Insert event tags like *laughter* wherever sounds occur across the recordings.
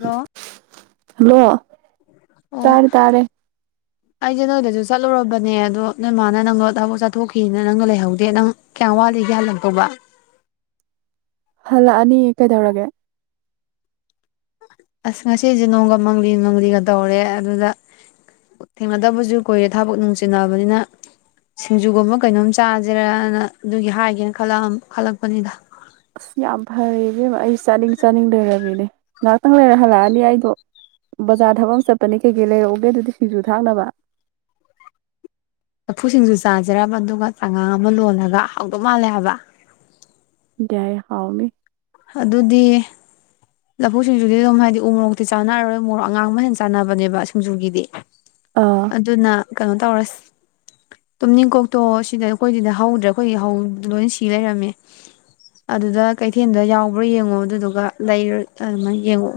Hello hello ꯑꯣ ꯇꯥꯔꯦ ꯇꯥꯔꯦ ꯑꯩꯁꯦ ꯅꯣꯏꯗꯁꯨ ꯆꯠꯂꯨꯔꯕꯅꯦ ꯑꯗꯣ ꯅꯣꯏ ꯃꯥꯅ ꯅꯪꯗꯣ ꯊꯕꯛ ꯆꯠꯊꯣꯛꯈꯤꯅ ꯅꯪꯗꯣ ꯂꯩꯍꯧꯗꯦ ꯅꯪ ꯀꯌꯥꯝ ꯋꯥꯠꯂꯤꯒꯦ ꯍꯜꯂꯛꯇꯧꯕ ꯍꯜꯂꯥꯛꯑꯅꯤ ꯀꯩꯗꯧꯔꯒꯦ ꯑꯁ ꯉꯁꯤꯁꯦ ꯅꯣꯡꯒ ꯃꯪꯂꯤ ꯃꯪꯂꯤꯒ ꯇꯧꯔꯦ ꯑꯗꯨꯗ ꯊꯦꯡꯅꯗꯕꯁꯨ ꯀꯨꯏꯔꯦ ꯊꯕꯛ ꯅꯨꯡꯆꯤꯟꯅꯕꯅꯤꯅ ꯁꯤꯡꯖꯨꯒꯨꯝꯕ ꯀꯩꯅꯣꯝ ꯆꯥꯁꯤꯔꯅ ꯑꯗꯨꯒꯤ ꯍꯥꯏꯒꯦꯅ ꯈꯜ ꯈꯜꯂꯛꯄꯅꯤꯗ ꯑꯁ ꯌꯥꯝ ꯐꯔꯦ ꯏꯕꯦꯝꯃ ꯑꯩ ꯆꯥꯅꯤꯡ ꯆꯥꯅꯤꯡ ꯂꯩꯔꯝꯃꯤꯅꯦ ꯉꯥꯏꯍꯥꯛꯇꯪ ꯂꯩꯔ ꯍꯜꯂꯛꯑꯅꯤ ꯑꯩꯗꯣ ꯕꯖꯥꯔ ꯊꯕꯛ ꯑꯃ ꯆꯠꯄꯅꯤ ꯀꯩꯀꯩ ꯂꯩꯔꯛꯎꯒꯦ ꯑꯗꯨꯗꯤ ꯁꯤꯡꯖꯨ ꯊꯥꯛꯅꯕ ꯂꯐꯨ ꯁꯤꯡꯖꯨ ꯆꯥꯖꯔꯕ ꯑꯗꯨꯒ ꯆꯥꯉꯥ ꯑꯃ ꯂꯣꯜꯂꯒ ꯍꯥꯎꯗꯧ ꯃꯥꯜꯂꯦ ꯍꯥꯏꯕ ꯌꯥꯏ ꯍꯥꯎꯅꯤ ꯑꯗꯨꯗꯤ ꯂꯐꯨ ꯁꯤꯡꯖꯨꯗꯤ ꯑꯗꯨꯝ ꯍꯥꯏꯗꯤ ꯎ ꯃꯣꯔꯣꯛꯇꯤ ꯆꯥꯅꯔꯔꯣꯏ ꯃꯣꯔꯣꯛ ꯑꯉꯥꯡꯕ ꯍꯦꯟ ꯆꯥꯟꯅꯕꯅꯦꯕ ꯁꯤꯡꯖꯨꯒꯤꯗꯤ ꯑꯥ ꯑꯗꯨꯅ ꯀꯩꯅꯣ ꯇꯧꯔꯁ ꯇꯨꯝꯅꯤꯡꯀꯣꯛꯇꯣ ꯁꯤꯗ ꯑꯩꯈꯣꯏꯗꯤꯗꯤ ꯍꯧꯗ꯭ꯔꯦ ꯑꯩꯈꯣꯏꯒꯤ ꯂꯣꯏ ꯁꯤ ꯂꯩꯔꯝꯃꯦ ꯑꯗꯨꯗ ꯀꯩꯊꯦꯜꯗ ꯌꯥꯎꯕ꯭ꯔꯥ ꯌꯦꯡꯉꯣ ꯑꯗꯨꯗꯨꯒ ꯂꯩ ꯑꯗꯨꯃꯥꯏ ꯌꯦꯉꯣ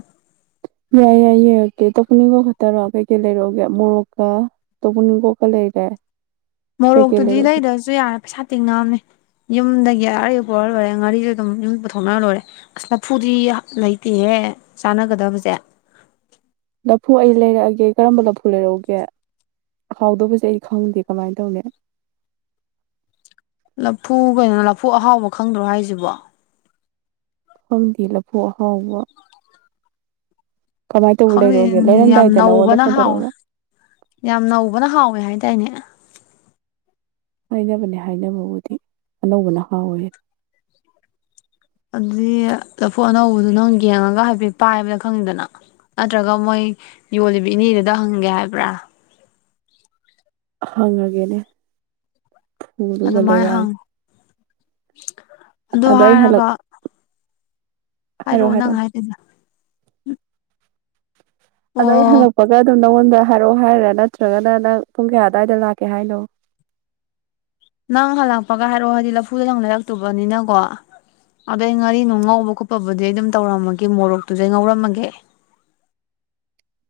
ꯌꯥꯏ ꯌꯥꯏ ꯌꯦꯡꯉꯛꯀꯦ ꯇꯣꯞꯅꯤꯡꯀꯣꯛ ꯈꯛꯇꯔꯑꯣ ꯀꯩꯀꯩ ꯂꯩꯔꯛꯑꯣꯒꯦ ꯃꯣꯔꯣꯛꯀ ꯇꯣꯄꯅꯤꯡꯀꯣꯛꯀ ꯂꯩꯔꯦ ꯀꯩꯀꯩ ꯃꯣꯔꯣꯛꯇꯨꯗꯤ ꯂꯩꯔꯛꯎꯒꯦ ꯂꯩꯗ꯭ꯔꯁꯨ ꯌꯥꯔꯦ ꯄꯩꯁꯥ ꯇꯤꯡꯅꯑꯝꯅꯦ ꯌꯨꯝꯗꯒꯤ ꯑꯔꯩ ꯄꯨꯔ ꯂꯣꯏꯔꯦ ꯉꯥꯔꯤꯁꯨꯦ ꯑꯗꯨꯝ ꯌꯨꯝꯗ ꯄꯨꯊꯣꯛꯅꯔ ꯂꯣꯏꯔꯦ ꯑꯁ ꯂꯐꯨꯗꯤ ꯂꯩꯇꯦꯍꯦ ꯆꯥꯅꯒꯗꯕꯁꯦ ꯂꯐꯨ ꯑꯩ ꯂꯩꯔꯛꯑꯒꯦ ꯀꯔꯝꯕ ꯂꯐꯨ ꯂꯩꯔꯛꯎꯒꯦ ꯍꯥꯎꯗꯕꯁꯦ ꯑꯩ ꯈꯪꯗꯦ ꯀꯃꯥꯏꯅ ꯇꯧꯅꯤ ꯂꯐꯨ ꯀꯩꯅꯣ ꯂꯐꯨ ꯑꯍꯥꯎꯕ ꯈꯪꯗ꯭ꯔꯣ ꯍꯥꯏꯁꯤꯕꯣ ꯈꯪꯗꯦ ꯂꯐꯨ ꯑꯍꯥꯎꯕ ꯀꯃꯥꯏꯅ ꯇꯧꯕ ꯈꯪꯗ ꯂꯩꯔꯛꯎꯒꯦ ꯌꯥꯝ ꯂꯩꯔꯝꯗꯥꯏꯗ ꯅꯉꯣꯟꯗ ꯅꯧꯕꯅ ꯐꯣꯟ ꯍꯥꯎꯋꯦ ꯇꯧꯔꯛꯎꯔꯣ ꯌꯥꯝ ꯅꯧꯕꯅ ꯍꯥꯎꯋꯦ ꯍꯥꯏꯗꯥꯏꯅꯦ ꯍꯥꯏꯅꯕꯅꯦ ꯍꯥꯏꯅꯕꯕꯨꯗꯤ ꯑꯅꯧꯕ ꯅ ꯍꯥꯎꯋꯦ ꯑꯗꯨꯗꯤ ꯂꯐꯨ ꯑꯅꯧꯕꯗꯨ ꯅꯪ ꯌꯦꯡꯉꯒ ꯍꯥꯏꯐꯦꯠ ꯄꯥꯏꯕꯗ ꯈꯪꯅꯤꯗꯅ ꯅꯠꯇ꯭ꯔꯒ ꯃꯣꯏ ꯌꯣꯜꯂꯤꯕ ꯏꯅꯦꯗꯨꯗ ꯍꯪꯒꯦ ꯍꯥꯏꯕ꯭ꯔꯥ ꯍꯪꯉꯒꯦꯅꯦ ꯍꯨꯗꯨꯒ ꯑꯗꯨꯃꯥꯏꯅ ꯂꯩꯔꯛꯑꯒꯦ ꯍꯪꯉꯨ ꯑꯗꯨ ꯑꯗ ꯑꯩ ꯍꯜꯂꯛ ꯍꯥꯏꯔꯒ ꯍꯥꯏꯔꯛꯑꯣ ꯅꯪ ꯍꯥꯏꯗꯣꯏꯗꯣ ꯑꯗꯥꯏ ꯍꯜꯂꯛꯄꯒ ꯗꯨꯝ ꯅꯪꯉꯣꯟꯗ ꯍꯥꯏꯔꯛꯑꯣ ꯍꯥꯏꯔꯥ ꯅꯠꯇ꯭ꯔꯒꯅ ꯅꯪ ꯄꯨꯡ ꯀꯌꯥ ꯑꯗꯥꯏꯗ ꯂꯥꯛꯀꯦ ꯍꯥꯏꯅꯣ ꯅꯪ ꯍꯜꯂꯛꯄꯒ ꯍꯥꯏꯔꯛꯑꯣ ꯍꯥꯏꯗꯤ ꯂꯐꯨꯗ ꯅꯪ ꯂꯩꯔꯛꯇꯨꯕꯅꯤꯅꯀꯣ ꯑꯗꯨꯗ ꯑꯩ ꯉꯥꯔꯤ ꯅꯨꯡ ꯉꯧꯕ ꯈꯣꯠꯄꯕꯨꯗꯤ ꯑꯩ ꯑꯗꯨꯝ ꯇꯧꯔꯝꯃꯒꯦ ꯃꯣꯔꯣꯛꯇꯨꯗꯩ ꯉꯧꯔꯝꯃꯒꯦ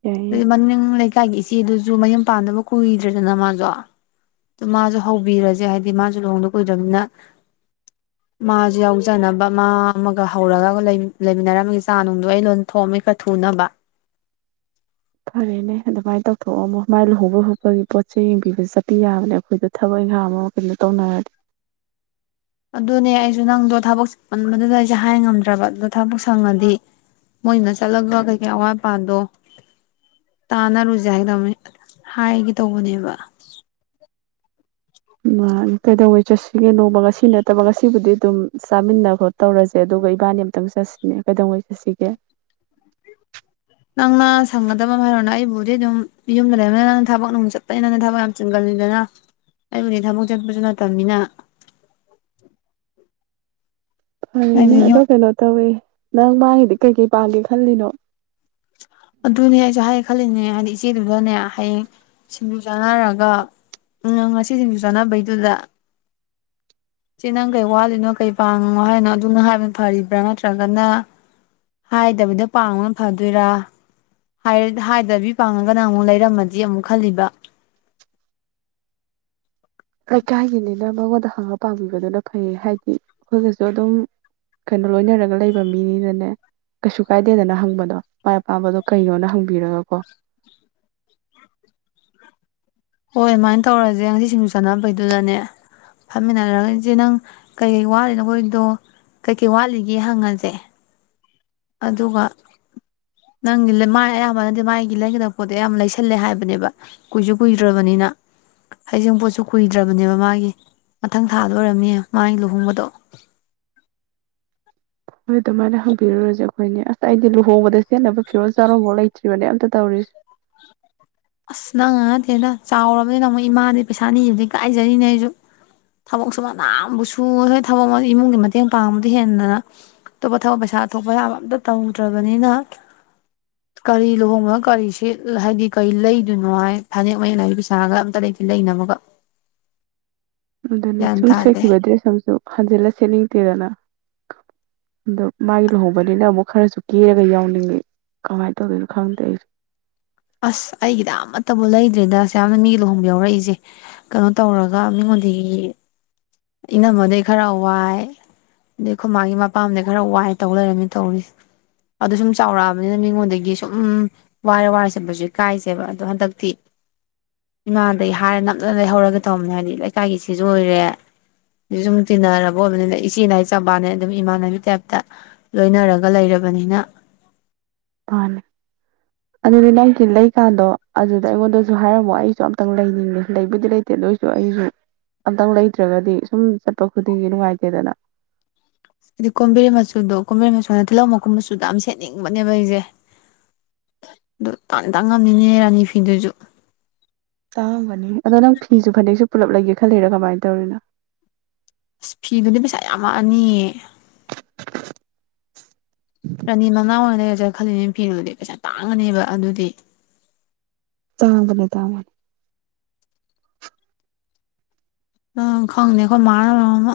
ꯌꯥꯏ ꯌꯥꯏ ꯑꯗꯨ ꯃꯅꯤꯡ ꯂꯩꯀꯥꯏꯒꯤ ꯏꯆꯦ ꯆꯦꯗꯨꯁꯨ ꯃꯌꯨꯝ ꯄꯥꯟꯗꯕ ꯀꯨꯏꯗ꯭ꯔꯦꯗꯅ ꯃꯥꯖꯨ ꯑꯗꯨ ꯃꯥꯖꯨ ꯍꯧꯕꯤꯔꯖꯦ ꯍꯥꯏꯗꯤ ꯃꯥꯁꯨ ꯂꯨꯍꯣꯡꯗ ꯀꯨꯏꯗ꯭ꯔꯅꯤꯅ ꯃꯥꯖꯨ ꯌꯥꯎꯖꯅꯕ ꯃꯥ ꯑꯃꯒ ꯍꯧꯔꯒ ꯂꯩꯃꯤꯟꯅꯔꯝꯃꯤꯒꯦ ꯆꯥ ꯅꯨꯡꯗꯣ ꯑꯩ ꯂꯣꯏ ꯊꯣꯡꯑꯝꯃꯒꯦ ꯊꯨꯅꯕ ꯐꯔꯦꯅꯦ ꯑꯗꯨꯃꯥꯏꯅ ꯇꯧꯊꯣꯛ ꯑꯝꯃꯣ ꯃꯥꯏ ꯂꯨꯍꯣꯡꯕꯩ ꯈꯣꯠꯄꯒꯤ ꯄꯣꯠꯆꯩ ꯌꯦꯡꯕꯤꯕ ꯆꯠꯄꯤ ꯌꯥꯕꯅꯦ ꯑꯩꯈꯣꯏꯗ ꯊꯕꯛ ꯏꯪꯈꯥꯡ ꯑꯃ ꯀꯩꯅꯣ ꯇꯧꯅꯔꯗꯤ ꯑꯗꯨꯅꯦ ꯑꯩꯖꯨ ꯅꯪꯗꯣ ꯊꯕꯛ ꯆꯤꯟꯃꯟꯕꯗꯨꯗ ꯑꯩꯁꯦꯉ ꯍꯥꯏ ꯉꯝꯗ꯭ꯔꯕ ꯑꯗꯨꯗꯣ ꯊꯕꯛ ꯁꯪꯉꯗꯤ ꯃꯣꯏꯅ ꯆꯠꯂꯒ ꯀꯩꯀꯩ ꯑꯋꯥꯠ ꯑꯄꯥꯗꯣ ꯇꯥꯟꯅꯔꯨꯁꯦ ꯍꯥꯏꯒꯗꯅꯤ ꯍꯥꯏꯒꯦ ꯇꯧꯕꯅꯦꯕ ꯎ ꯀꯩꯗꯧꯉꯩ ꯆꯠꯁꯤꯒꯦ ꯅꯣꯡꯃ ꯉꯁꯤ ꯅꯠꯇꯕ ꯉꯁꯤꯕꯨꯗꯤ ꯑꯗꯨꯝ ꯆꯥꯃꯤꯟꯅ ꯈꯣꯠ ꯇꯧꯔꯁꯦ ꯑꯗꯨꯒ ꯏꯕꯥꯅꯤ ꯑꯃꯨꯛꯇꯪ ꯆꯠꯁꯤꯅꯦ ꯀꯩꯗꯧꯉꯩ ꯆꯠꯁꯤꯒꯦ ꯅꯪꯅ ꯁꯪꯒꯗꯕ ꯑꯃ ꯍꯥꯏꯔꯣꯅ ꯑꯩꯕꯨꯗꯤ ꯑꯗꯨꯝ ꯌꯨꯝꯗ ꯂꯩꯕꯅꯤ ꯅꯪꯅ ꯊꯕꯛ ꯅꯨꯡ ꯆꯠꯄꯅꯤ ꯅꯪꯅ ꯊꯕꯛ ꯌꯥꯝ ꯆꯤꯟꯒꯜꯂꯤꯗꯅ ꯑꯩꯕꯨꯗꯤ ꯊꯕꯛ ꯆꯠꯄꯁꯨ ꯅꯠꯇꯕꯅꯤꯅ ꯐꯔꯦꯅꯦ ꯑꯩꯗꯤ ꯌꯨꯝ ꯑꯗꯣ ꯀꯩꯅꯣ ꯇꯧꯋꯦ ꯅꯪ ꯃꯥꯒꯤꯗꯤ ꯀꯩ ꯀꯩ ꯄꯥꯡꯒꯦ ꯈꯜꯂꯤꯅꯣ ꯑꯗꯨꯅꯦ ꯑꯩꯁꯨ ꯍꯥꯏꯒꯦ ꯈꯜꯂꯤꯅꯦ ꯍꯥꯏꯗꯤ ꯏꯆꯦꯗꯨꯗꯅꯦ ꯍꯌꯦꯡ ꯁꯤꯡꯖꯨ ꯆꯥꯅꯔꯒ ꯎ ꯉꯁꯤ ꯁꯤꯡꯖꯨ ꯆꯥꯅꯕꯩꯗꯨꯗ ꯏꯆꯦ ꯅꯪ ꯀꯩ ꯋꯥꯠꯂꯤꯅꯣ ꯀꯩ ꯄꯥꯡꯉꯣ ꯍꯥꯏꯔꯤꯅꯣ ꯑꯗꯨꯅ ꯍꯥꯏꯕꯅ ꯐꯔꯤꯕ꯭ꯔꯥ ꯅꯠꯇ꯭ꯔꯒꯅ ꯍꯥꯏꯗꯕꯤꯗ ꯄꯥꯡꯕꯅ ꯐꯗꯣꯏꯔꯥ ꯍꯥꯏꯗꯕꯤ ꯄꯥꯡꯉꯒꯅ ꯑꯃꯨꯛ ꯂꯩꯔꯝꯃꯗꯤ ꯑꯃꯨꯛ ꯈꯜꯂꯤꯕ ꯂꯩꯀꯥꯏꯒꯤꯅꯤꯅ ꯃꯉꯣꯟꯗ ꯍꯪꯉ ꯄꯥꯝꯕꯤꯕꯗꯨꯅ ꯐꯩꯌꯦ ꯍꯥꯏꯗꯤ ꯑꯩꯈꯣꯏꯒꯁꯨ ꯑꯗꯨꯝ ꯀꯩꯅꯣ ꯂꯣꯏꯅꯔꯒ ꯂꯩꯕ ꯃꯤꯅꯤꯅꯅꯦ ꯀꯩꯁꯨ ꯀꯥꯏꯗꯦꯗꯅ ꯍꯪꯕꯗꯣ ꯃꯥꯏ ꯑꯄꯥꯝꯕꯗꯣ ꯀꯩꯅꯣꯅ ꯍꯪꯕꯤꯔꯒꯀꯣ ꯍꯣꯏ ꯑꯗꯨꯃꯥꯏꯅ ꯇꯧꯔꯖꯦ ꯉꯁꯤ ꯁꯤꯡꯖ ꯆꯥꯟꯅꯕꯩꯗꯨꯗꯅꯦ ꯐꯝꯃꯤꯟꯅꯔ ꯏꯆꯦ ꯅꯪ ꯀꯩꯀꯩ ꯋꯥꯠꯂꯤ ꯅꯈꯣꯏꯗꯣ ꯀꯩꯀꯩ ꯋꯥꯠꯂꯤꯒꯦ ꯍꯪꯉꯖꯦ ꯑꯗꯨꯒ ꯅꯪꯒꯤ ꯃꯥꯏ ꯑꯌꯥꯝꯕꯅꯗꯤ ꯃꯥꯒꯤ ꯂꯩꯒꯗꯕ ꯄꯣꯠꯇꯣ ꯌꯥꯝꯌꯥꯝ ꯂꯩꯁꯜꯂꯦ ꯍꯥꯏꯕꯅꯦꯕ ꯀꯨꯏꯁꯨ ꯀꯨꯏꯗ꯭ꯔꯕꯅꯤꯅ ꯍꯩꯖꯤꯡ ꯄꯣꯠꯁꯨ ꯀꯨꯏꯗ꯭ꯔꯕꯅꯦꯕ ꯃꯥꯒꯤ ꯃꯊꯪ ꯊꯥꯗ ꯑꯣꯏꯔꯝꯅꯤꯌꯦ ꯃꯥꯒꯤ ꯂꯨꯍꯣꯡꯕꯗꯣ ꯍꯣꯏ ꯑꯗꯨꯃꯥꯏꯅ ꯍꯪꯕꯤꯔꯨꯔꯁꯦ ꯑꯩꯈꯣꯏꯅꯤ ꯑꯁ ꯑꯩꯗꯤ ꯂꯨꯍꯣꯡꯕꯗ ꯁꯦꯠꯅꯕ ꯐꯤꯔꯣꯜ ꯆꯥꯔꯣꯡꯐꯥꯎ ꯂꯩꯇ꯭ꯔꯤꯕꯅꯦ ꯑꯝꯇ ꯇꯧꯔꯤꯁꯦ ꯑꯁ ꯅꯪ ꯗ ꯅꯠꯇꯦꯗ ꯆꯥꯎꯔꯕꯅꯤꯅ ꯑꯃꯨꯛ ꯏꯃꯥꯗꯤ ꯄꯩꯁꯥ ꯅꯤꯗꯨꯕ ꯏꯀꯥꯏꯖꯔꯤꯅꯦ ꯑꯩꯁꯨ ꯊꯕꯛꯁꯨ ꯃꯅꯥ ꯑꯃ ꯐꯥꯎꯕꯨ ꯁꯨ ꯍꯣꯏ ꯊꯕꯛ ꯏꯃꯨꯡꯒꯤ ꯃꯇꯦꯡ ꯄꯥꯡꯕꯗꯤ ꯍꯦꯟꯗꯅ ꯑꯇꯣꯞꯄ ꯊꯕꯛ ꯄꯩꯁꯥ ꯊꯣꯛꯄ ꯌꯥꯕ ꯑꯝꯇ ꯇꯧꯗ꯭ꯔꯕꯅꯤꯅ ꯀꯔꯤ ꯂꯨꯍꯣꯡꯕꯅ ꯀꯔꯤ ꯁꯦꯠ ꯍꯥꯏꯗꯤ ꯀꯩ ꯂꯩꯗꯣꯏꯅꯣ ꯍꯥꯏ ꯐꯅꯦꯛ ꯃꯌꯦꯛ ꯅꯥꯏꯕꯤ ꯄꯩꯁꯥꯒ ꯑꯝꯇ ꯂꯩꯇꯦ ꯂꯩꯅꯕꯒ ꯑꯗꯨꯅꯦ ꯒ꯭ꯌꯥꯟ ꯁꯨꯝ ꯇꯥꯗꯦ ꯁꯦꯠꯈꯤꯕ ꯗ꯭ꯔꯦꯁ ꯑꯃꯁꯨ ꯍꯟꯖꯤꯜꯂ ꯁꯦꯠꯅꯤꯡ ꯅꯠꯇꯦꯗꯅ ꯑꯗꯣ ꯃꯥꯒꯤ ꯂꯨꯍꯣꯡꯕꯅꯤꯅ ꯑꯃꯨꯛ ꯈꯔꯁꯨ ꯀꯦꯔꯒ ꯌꯥꯎꯅꯤꯡꯉꯤ ꯀꯃꯥꯏꯅ ꯇꯧꯗꯣꯏꯅꯣ ꯈꯪꯗꯦ ꯑꯩꯁꯨ ꯑꯁ ꯑꯩꯒꯤꯗ ꯑꯃꯠꯇꯕꯨ ꯂꯩꯗ꯭ꯔꯤꯗ ꯑꯁꯨꯛ ꯌꯥꯝꯅ ꯃꯤ ꯂꯨꯍꯣꯡꯕ ꯌꯥꯎꯔꯛꯏꯁꯦ ꯀꯩꯅꯣ ꯇꯧꯔꯒ ꯃꯤꯉꯣꯟꯗꯒꯤ ꯏꯅꯝꯃꯗꯒꯤꯩ ꯈꯔ ꯋꯥꯏ ꯑꯗꯩ ꯑꯩꯈꯣꯏ ꯃꯥꯖꯨ ꯄꯥꯝꯗꯒꯤ ꯈꯔ ꯋꯥꯏ ꯇꯧ ꯂꯩꯔꯝꯃꯤ ꯇꯧꯔꯤꯁꯦ ꯑꯗꯨ ꯁꯨꯝ ꯆꯥꯎꯔꯛꯑꯕꯅꯤꯅ ꯃꯤꯉꯣꯟꯗꯒꯤ ꯁꯨꯝ ꯋꯥꯏꯔ ꯋꯥꯏꯔ ꯆꯠꯄꯁꯨ ꯏꯀꯥꯏꯖꯩꯕ ꯑꯗꯣ ꯍꯟꯗꯛꯇꯤ ꯏꯃꯥꯗꯩ ꯍꯥꯏꯔꯦ ꯅꯝꯗꯅ ꯂꯩꯍꯧꯔꯒ ꯇꯧꯕꯅꯦ ꯍꯥꯏꯕꯗꯤ ꯂꯩꯀꯥꯏꯒꯤ ꯁꯤꯁꯨ ꯑꯣꯏꯔꯦ ꯑꯗꯨ ꯁꯨꯝ ꯇꯤꯟꯅꯔꯕ ꯑꯣꯏꯕꯅꯤꯅ ꯏꯆꯦꯅꯦ ꯍꯥꯏꯖꯕꯩ ꯋꯥꯅꯦ ꯑꯗꯨꯝ ꯏꯃꯥꯟꯅꯕꯤ ꯇꯥꯏꯞꯇ ꯂꯣꯏꯅꯔꯒ ꯂꯩꯔꯕꯅꯤꯅ ꯃꯥꯅꯤ ꯑꯗꯨꯗꯤ ꯅꯪꯒꯤ ꯂꯩꯀꯥꯟꯗꯣ ꯑꯗꯨꯗ ꯑꯩꯉꯣꯟꯗꯁꯨ ꯍꯥꯏꯔꯝꯃꯣ ꯑꯩꯁꯨ ꯑꯝꯇꯪ ꯂꯩꯅꯤꯡꯉꯦ ꯂꯩꯕꯨꯗꯤ ꯂꯩꯇꯦ ꯑꯗꯨꯏꯁꯨ ꯑꯩꯁꯨ ꯑꯝꯇꯪ ꯂꯩꯇ꯭ꯔꯒꯗꯤ ꯁꯨꯝ ꯆꯠꯄ ꯈꯨꯗꯤꯡꯒꯤ ꯅꯨꯡꯉꯥꯏꯇꯦꯗꯅ ꯍꯥꯏꯗꯤ ꯀꯣꯝꯕꯤꯔꯩ ꯃꯆꯨꯗꯣ ꯀꯣꯝꯝꯕꯤꯔꯩ ꯃꯆꯨꯅ ꯇꯤꯜꯍꯧ ꯃꯀꯨꯝ ꯃꯆꯨꯗꯣ ꯌꯥꯝ ꯁꯦꯠꯅꯤꯡꯕꯅꯦꯕ ꯑꯩꯁꯦ ꯑꯗꯨ ꯇꯥꯡꯗꯤ ꯇꯥꯡ ꯉꯝꯅꯤꯅꯦ ꯔꯥꯅꯤ ꯐꯤꯗꯨꯁꯨ ꯇꯥꯡꯉꯝꯒꯅꯤ ꯑꯗꯣ ꯅꯪ ꯐꯤꯁꯨ ꯐꯅꯦꯛꯁꯨ ꯄꯨꯜꯂꯞ ꯂꯩꯒꯦ ꯈꯜꯂꯤꯔꯥ ꯀꯃꯥꯏꯅ ꯇꯧꯔꯤꯅꯣ ꯑꯁ ꯐꯤꯗꯨꯗꯤ ꯄꯩꯁꯥ ꯌꯥꯝꯃꯛꯑꯅꯤꯌꯦ ꯔꯥꯅꯤ ꯃꯅꯥꯎ ꯑꯣꯏꯅ ꯂꯩꯔꯁꯤꯔ ꯈꯜꯂꯤꯅꯦ ꯐꯤꯗꯨꯗꯤ ꯄꯩꯁꯥ ꯇꯥꯡꯉꯅꯦꯕ ꯑꯗꯨꯗꯤ ꯇꯥꯡꯕꯅꯦ ꯇꯥꯡꯕꯅꯤ ꯅꯪ ꯈꯪꯅꯤ ꯑꯩꯈꯣꯏ ꯃꯥꯅ ꯃꯔꯝ ꯑꯃ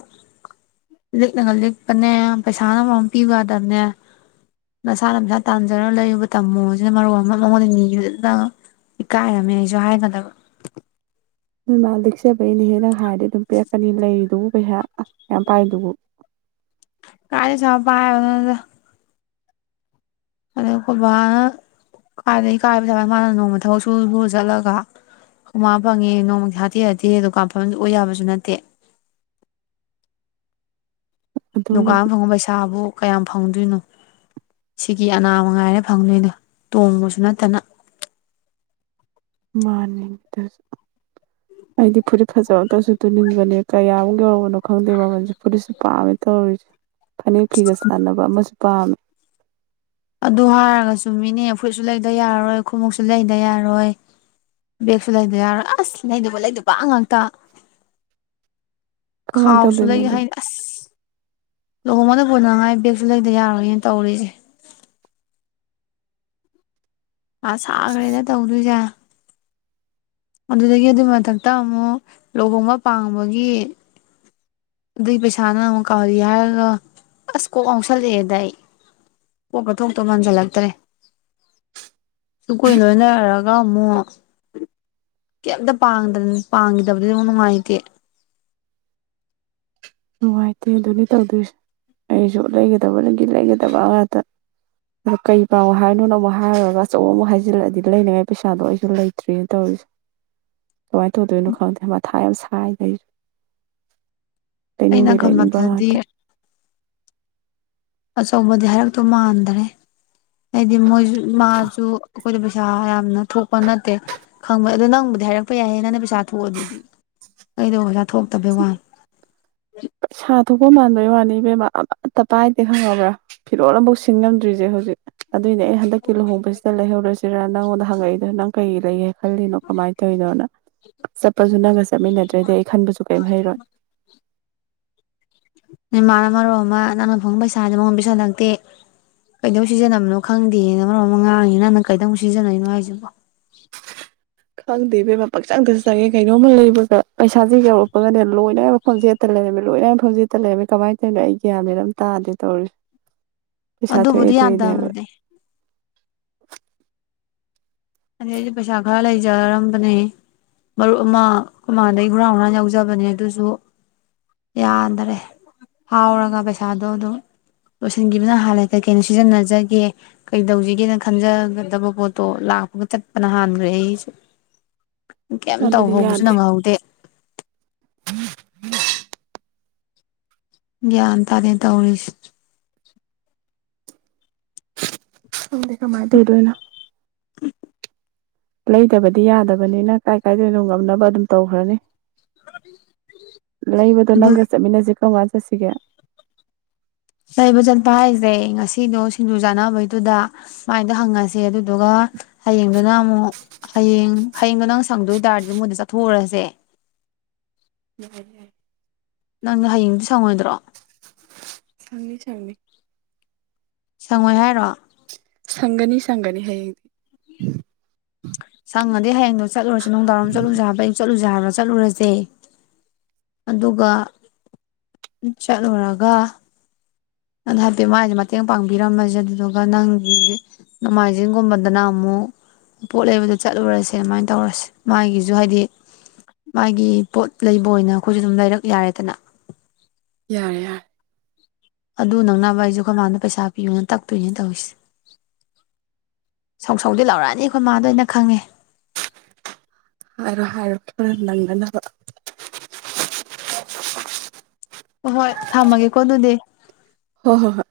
ꯂꯤꯛꯂꯒ ꯂꯤꯛꯄꯅꯦ ꯄꯩꯁꯥꯅ ꯃꯔꯣꯝ ꯄꯤꯌꯨ ꯌꯥꯗꯕꯅꯦ ꯅꯁꯥꯅ ꯅꯁꯥ ꯇꯥꯟꯖꯔꯒ ꯂꯩꯕ ꯇꯝꯃꯨꯕꯖꯤꯅ ꯃꯔꯣꯜ ꯑꯃ ꯃꯉꯣꯟꯗ ꯅꯤꯕꯗꯨꯃ ꯏꯀꯥꯏꯔꯝꯃꯦ ꯑꯩꯁꯨ ꯍꯥꯏꯒꯗꯕ ꯅꯣꯏ ꯃꯥ ꯂꯤꯛꯆꯕꯩꯅꯦꯍꯦ ꯅꯪ ꯍꯥꯏꯔꯗꯤ ꯑꯗꯨꯝ ꯄꯤꯔꯛꯀꯅꯤ ꯂꯩꯔꯤꯗꯨꯕꯨ ꯄꯩꯁꯥ ꯌꯥꯝ ꯄꯥꯏꯗꯨꯕꯨ ꯀꯥꯏꯗꯩ ꯄꯩꯁꯥ ꯄꯥꯏꯕꯅꯣꯗ ꯑꯗꯣ ꯑꯩꯈꯣꯏ ꯕꯥꯅ ꯀꯥꯏꯗꯒꯤ ꯀꯥꯏ ꯄꯩꯁꯥꯅ ꯃꯥꯅ ꯅꯣꯡꯃ ꯊꯕꯛ ꯁꯨ ꯂꯨꯔ ꯆꯠꯂꯒ ꯑꯩꯈꯣꯏ ꯃꯥ ꯐꯪꯉꯤ ꯅꯣꯡꯃꯗꯤ ꯍꯥꯇꯦ ꯍꯥꯠꯇꯦ ꯗꯨꯀꯥꯟ ꯐꯝꯃꯤ ꯑꯣꯏ ꯌꯥꯕꯁꯨ ꯅꯠꯇꯦ ꯗꯨꯀꯥꯟ ꯑꯗꯨꯕꯨꯗꯤ ꯐꯪꯕ ꯄꯩꯁꯥꯕꯨ ꯀꯌꯥꯝ ꯐꯪꯗꯣꯏꯅꯣ ꯁꯤꯀꯤ ꯑꯅꯥ ꯃꯉꯥꯏꯔꯦ ꯐꯪꯗꯣꯏꯗꯣ ꯇꯣꯡꯕꯁꯨ ꯅꯠꯇꯅ ꯃꯥꯅꯤꯅꯦ ꯑꯗꯨꯁꯨ ꯑꯩꯗꯤ ꯐꯨꯔꯤꯠ ꯐꯖꯕ ꯑꯝꯇꯁꯨ ꯇꯨꯅꯤꯡꯕꯅꯦ ꯀꯌꯥꯃꯨꯛ ꯌꯧꯕꯅꯣ ꯈꯪꯗꯦ ꯃꯃꯜꯖꯦ ꯐꯨꯔꯤꯠ ꯄꯥꯝꯃꯤ ꯇꯧꯔꯤꯖꯦ ꯐꯅꯦꯛ ꯐꯤꯒ ꯆꯥꯟꯅꯕ ꯑꯃꯖꯨ ꯄꯥꯝ ꯑꯗꯨ ꯍꯥꯏꯔꯒꯁꯨ ꯃꯤꯅꯦ ꯐꯨꯔꯤꯠꯁꯨ ꯂꯩꯗ ꯌꯥꯔꯣꯏ ꯈꯨꯣꯡꯎꯞꯁꯨ ꯂꯩꯗ ꯌꯥꯔꯣꯏ ꯕꯦꯒꯁꯨ ꯂꯩꯗ ꯌꯥꯔꯣꯏ ꯑꯁ ꯂꯩꯗꯧꯕꯒꯤ ꯂꯩꯗꯧꯕ ꯉꯥꯛꯇ ꯀꯃꯥꯏꯅ ꯈꯥꯎꯁꯨ ꯇꯧꯗꯣꯏꯅꯣ ꯂꯩ ꯍꯥꯏ ꯑꯗꯨꯕꯨ ꯑꯁ ꯂꯨꯍꯣꯡꯉꯗ ꯄꯨꯅꯉꯥꯏ ꯕꯦꯒꯁꯨ ꯂꯩꯇ ꯌꯥꯔꯣꯏ ꯇꯧꯔꯤꯁꯦ ꯑ ꯁꯥꯈ꯭ꯔꯦꯅ ꯇꯧꯗꯣꯏꯁꯦ ꯑꯗꯨꯗꯒꯤ ꯑꯗꯨꯒꯤ ꯃꯊꯛꯇ ꯑꯃꯨꯛ ꯂꯨꯍꯣꯡꯕ ꯄꯥꯡꯕꯒꯤ ꯑꯗꯨꯒꯤ ꯄꯩꯁꯥꯅ ꯑꯃꯨꯛ ꯀꯥꯔꯤ ꯍꯥꯏꯔꯒ ꯑꯁ ꯀꯣꯛ ꯉꯥꯎꯁꯜꯂꯛꯑꯦꯗ ꯑꯩ ꯀꯣꯛꯀ ꯊꯣꯛꯇꯧ ꯃꯥꯟꯖꯜꯂꯛꯇ꯭ꯔꯦ ꯁꯨ ꯀꯣꯏꯅ ꯂꯣꯏꯅꯔꯒ ꯑꯃꯨꯛ ꯀꯩꯝꯇ ꯄꯥꯡꯗꯅ ꯄꯥꯡꯈꯤꯗꯕꯗꯤ ꯑꯃꯨꯛ ꯅꯨꯡꯉꯥꯏꯇꯦ ꯅꯨꯡꯉꯥꯏꯇꯦ ꯑꯗꯨꯅꯤ ꯇꯧꯗꯣꯏꯁꯦ ꯑꯩꯁꯨ ꯂꯩꯒꯗꯕ ꯒꯤ ꯂꯩꯒꯗꯕ ꯉꯥꯛꯇ ꯑ ꯀꯩ ꯄꯥꯡꯉꯣ ꯍꯥꯏꯅꯣꯅ ꯑꯃꯨꯛ ꯍꯥꯏꯔꯨꯔꯒ ꯑꯆꯧ ꯑꯃꯨꯛ ꯍꯥꯏꯖꯤꯜꯂꯛꯑꯗꯤ ꯂꯩꯅꯉꯥꯏ ꯄꯩꯁꯥꯗꯣ ꯑꯩꯁꯨ ꯂꯩꯇ꯭ꯔꯤꯅ ꯇꯧꯔꯤꯁꯦ ꯀꯃꯥꯏꯅ ꯇꯧꯗꯣꯏꯅꯣ ꯈꯪꯗꯦ ꯃꯊꯥ ꯌꯥꯝ ꯁꯥꯏ *unintelligible* ꯑꯩꯅ ꯈꯪꯕꯗꯗꯤ ꯑꯆꯧꯕꯗꯤ ꯍꯥꯏꯔꯛꯇꯨ ꯃꯥꯟꯗꯔꯦ ꯍꯥꯏꯗꯤ ꯃꯣꯏꯁꯨ ꯃꯥꯖꯨ ꯑꯩꯈꯣꯏꯗ ꯄꯩꯁꯥ ꯌꯥꯝꯅ ꯊꯣꯛꯄ ꯅꯠꯇꯦ ꯈꯪꯕ ꯑꯗꯣ ꯅꯪꯕꯨꯗꯤ ꯍꯥꯏꯔꯛꯄ ꯌꯥꯏꯌꯦ ꯅꯪꯅ ꯄꯩꯁꯥ ꯊꯣꯛꯑ ꯑꯗꯨꯗꯤ ꯑꯩꯗꯕꯨ ꯄꯩꯁꯥ ꯊꯣꯛꯇꯕꯩ ꯋꯥꯅꯤ ꯁꯥ ꯊꯣꯛꯄ ꯃꯥꯟꯕꯩ ꯋꯥꯅꯤ ꯏꯕꯦꯝꯃ ꯑꯃꯠꯇ ꯄꯥꯏꯗꯦ ꯈꯪꯉꯕ꯭ꯔꯥ ꯐꯤꯔꯣꯜ ꯑꯃꯐꯥꯎ ꯁꯤꯟ ꯉꯝꯗ꯭ꯔꯤꯁꯦ ꯍꯧꯖꯤꯛ ꯑꯗꯨꯅꯦ ꯑꯩ ꯍꯟꯗꯛꯀꯤ ꯂꯨꯍꯣꯡꯕꯁꯤꯗ ꯂꯩꯍꯧꯔꯁꯤ ꯁꯤꯔꯥ ꯅꯪꯉꯣꯟꯗ ꯍꯪꯉꯛꯏꯗꯣ ꯅꯪ ꯀꯩ ꯂꯩꯌꯦ ꯈꯜꯂꯤꯅꯣ ꯀꯃꯥꯏꯅ ꯇꯧꯔꯤꯅꯣꯅ ꯆꯠꯄꯁꯨ ꯅꯪꯒ ꯆꯠꯃꯤꯟꯅꯗ꯭ꯔꯗꯤ ꯑꯩ ꯈꯟꯕꯁꯨ ꯀꯔꯤꯝ ꯍꯩꯔꯣꯏ *unintelligible* ꯃꯔꯣꯝ ꯑꯃ ꯅꯪꯅ ꯐꯪ ꯄꯩꯁꯥꯥꯁ ꯃꯉꯣꯟ ꯄꯩꯁꯜꯂꯛꯇꯦ ꯀꯩꯗꯧ ꯁꯤꯖꯤꯟꯅꯕꯅꯣ ꯈꯪꯗꯦꯅ ꯃꯔꯣꯟ ꯑꯃ ꯉꯥꯡꯉꯤ ꯅꯪꯅ ꯀꯩꯗ ꯑꯃꯨꯛ ꯁꯤꯖꯤꯟꯅꯩꯅꯣ ꯍꯥꯏꯁꯤꯕꯣ ꯈꯪꯗꯦ ꯕꯦꯕꯥ ꯄꯛꯆꯪꯗꯁꯨ ꯆꯪꯉꯦ ꯀꯩꯅꯣꯝꯃ ꯂꯩꯕꯒ ꯄꯩꯁꯥꯥꯁꯦ ꯌꯧꯔꯛꯄꯒꯅꯦ ꯂꯣꯏꯅꯃꯛ ꯐꯥꯎꯖꯦꯠꯇ ꯂꯩꯔꯝꯃꯤ ꯂꯣꯏꯅꯃꯛ ꯐꯥꯎꯖꯦꯠꯇ ꯂꯩꯔꯝꯃꯤ ꯀꯃꯥꯏꯅ ꯇꯧꯔꯤꯅꯣ ꯑꯩ ꯒ꯭ꯌꯥꯟꯅꯤꯅ ꯑꯗꯨꯝ ꯇꯥꯗꯦ ꯇꯧꯔꯤ ꯑꯗꯨꯕꯨꯗꯤ ꯌꯥꯗꯕꯗꯤ *inaudible* ꯑꯗꯩ ꯑꯩꯁꯨ ꯄꯩꯁꯥ ꯈꯔ ꯂꯩꯖꯔꯝꯕꯅꯦ ꯃꯔꯨꯞ ꯑꯃ ꯃꯥꯡꯗꯩ ꯍꯨꯔꯥꯡ ꯍꯨꯔꯥꯟ ꯌꯥꯎꯖꯕꯅꯦ ꯑꯗꯨꯁꯨ ꯌꯥꯗꯔꯦ ꯍꯥꯎꯔꯒ ꯄꯩꯁꯥꯗꯣ ꯑꯗꯨꯝ ꯂꯣꯏꯁꯤꯟꯈꯤꯕꯅ ꯍꯥꯜꯂꯦ ꯀꯩꯀꯩꯅ ꯁꯤꯖꯤꯟꯅꯖꯒꯦ ꯀꯩ ꯇꯧꯁꯤꯒꯦꯅ ꯈꯟꯖꯒꯗꯕ ꯄꯣꯠꯇꯣ ꯂꯥꯛꯄꯒ ꯆꯟꯄꯅꯍꯥꯟꯒꯔꯦ ꯑꯩꯒꯤꯁꯨ꯫ ꯀꯩꯝ ꯇꯧ ꯑꯗꯨꯅꯤ ꯍꯧꯕꯁꯨ ꯌꯥꯗꯦ ꯅꯪꯍꯧꯗꯦ ꯭ꯒꯌꯥꯟ ꯇꯥꯗꯦ ꯇꯧꯔꯤꯁ ꯈꯪꯗꯦ ꯀꯃꯥꯏ ꯇꯧꯗꯣꯏꯅꯣ ꯂꯩꯇꯕꯗꯤ ꯌꯥꯗꯕꯅꯤꯅ ꯀꯥꯏ ꯀꯥꯏꯗꯅꯣ ꯉꯝꯅꯕ ꯑꯗꯨꯝ ꯇꯧꯈ꯭ꯔꯅꯤ ꯂꯩꯏꯕꯗꯨ ꯑꯗꯨ ꯅꯪꯒ ꯆꯠ ꯃꯤꯟꯅꯖꯤ ꯀꯝ ꯆꯠꯁꯤꯒꯦ ꯂꯩꯕ ꯆꯠꯄ ꯍꯥꯏꯁꯦ ꯉꯁꯤꯗꯣ ꯁꯤꯡꯗꯨꯨ ꯆꯥꯅꯕꯩꯗꯨꯗ ꯁꯨꯃꯥꯏꯅꯗ ꯍꯪꯉꯁꯦ ꯑꯗꯨꯗꯨꯒ ꯍꯌꯦꯡꯗꯨꯅ ꯑꯃꯨꯛ ꯍꯌꯦꯡ ꯍꯌꯦꯡꯗꯣ ꯅꯪ ꯁꯪꯗꯣꯏ ꯇꯥꯔꯗꯤ ꯃꯣꯏꯗ ꯆꯠꯊꯣꯛꯎꯔꯁꯦ *inaudible* ꯅꯪꯅ ꯍꯌꯦꯡꯗꯤ ꯁꯪꯉꯣꯏꯗ꯭ꯔꯣ ꯁꯪꯅꯤ ꯁꯪꯅꯤ ꯁꯪꯉꯣꯏ ꯍꯥꯏꯔꯣ ꯁꯪꯒꯅꯤ ꯁꯪꯒꯅꯤ ꯍꯌꯦꯡꯗꯤ ꯁꯪꯉꯅꯗꯤ ꯍꯥꯏꯌꯦꯡꯅ ꯆꯠꯂꯨꯔꯁꯤ ꯗꯥꯡꯋꯥꯔꯝ ꯆꯠꯂꯨꯁꯦꯕ ꯑꯌꯨꯛ ꯆꯠꯂꯨ ꯕꯖꯥꯔꯗ ꯆꯠꯂꯨꯔꯁꯦ ꯑꯗꯨꯒ ꯆꯠꯂꯨꯔꯒ ꯅꯪ ꯍꯥꯏꯐꯦꯠ ꯃꯥꯥꯏꯁꯦ ꯃꯇꯦꯡ ꯄꯥꯡꯕꯤꯔꯝꯃꯁꯦ ꯑꯗꯨꯗꯨꯒ ꯅꯪꯒꯤ ꯅꯣꯡꯃꯥꯏꯖꯤꯡꯒꯨꯝꯕꯗꯅ ꯑꯃꯨꯛ ꯄꯣꯠ ꯂꯩꯕꯗ ꯆꯠꯂꯨꯔꯁꯦ ꯑꯗꯨꯃꯥꯏꯅ ꯇꯧꯔꯁꯦ ꯃꯥꯒꯤꯁꯨ ꯍꯥꯏꯗꯤ ꯃꯥꯒꯤ ꯄꯣꯠ ꯂꯩꯕ ꯑꯣꯏꯅ ꯑꯈꯣꯏꯁꯨ ꯑꯗꯨꯝ ꯂꯩꯔꯛ ꯌꯥꯔꯦꯗꯅ ꯌꯥꯔꯦ ꯌꯥꯔꯦ ꯑꯗꯨ ꯅꯪꯅꯕ ꯑꯩꯁꯨ ꯑꯈꯣꯏ ꯃꯥꯗ ꯄꯩꯁꯥ ꯄꯤꯌꯨꯅ ꯇꯛꯇꯣꯏꯅꯤ ꯇꯧꯔꯤꯁꯦ ꯁꯧꯁꯧꯗꯤ ꯂꯧꯔꯛꯑꯅꯤ ꯑꯈꯣꯏ ꯃꯥꯗꯣ ꯑꯩꯅ ꯈꯪꯉꯦ ꯍꯥꯏꯔꯣ ꯍꯥꯏꯔꯣ ꯈꯔ ꯅꯪꯅꯅꯕ ꯍꯣ ꯍꯣꯏ ꯊꯝꯃꯒꯦꯀꯣ ꯑꯗꯨꯗꯤ ꯍꯣ ꯍꯣ ꯍꯣꯏ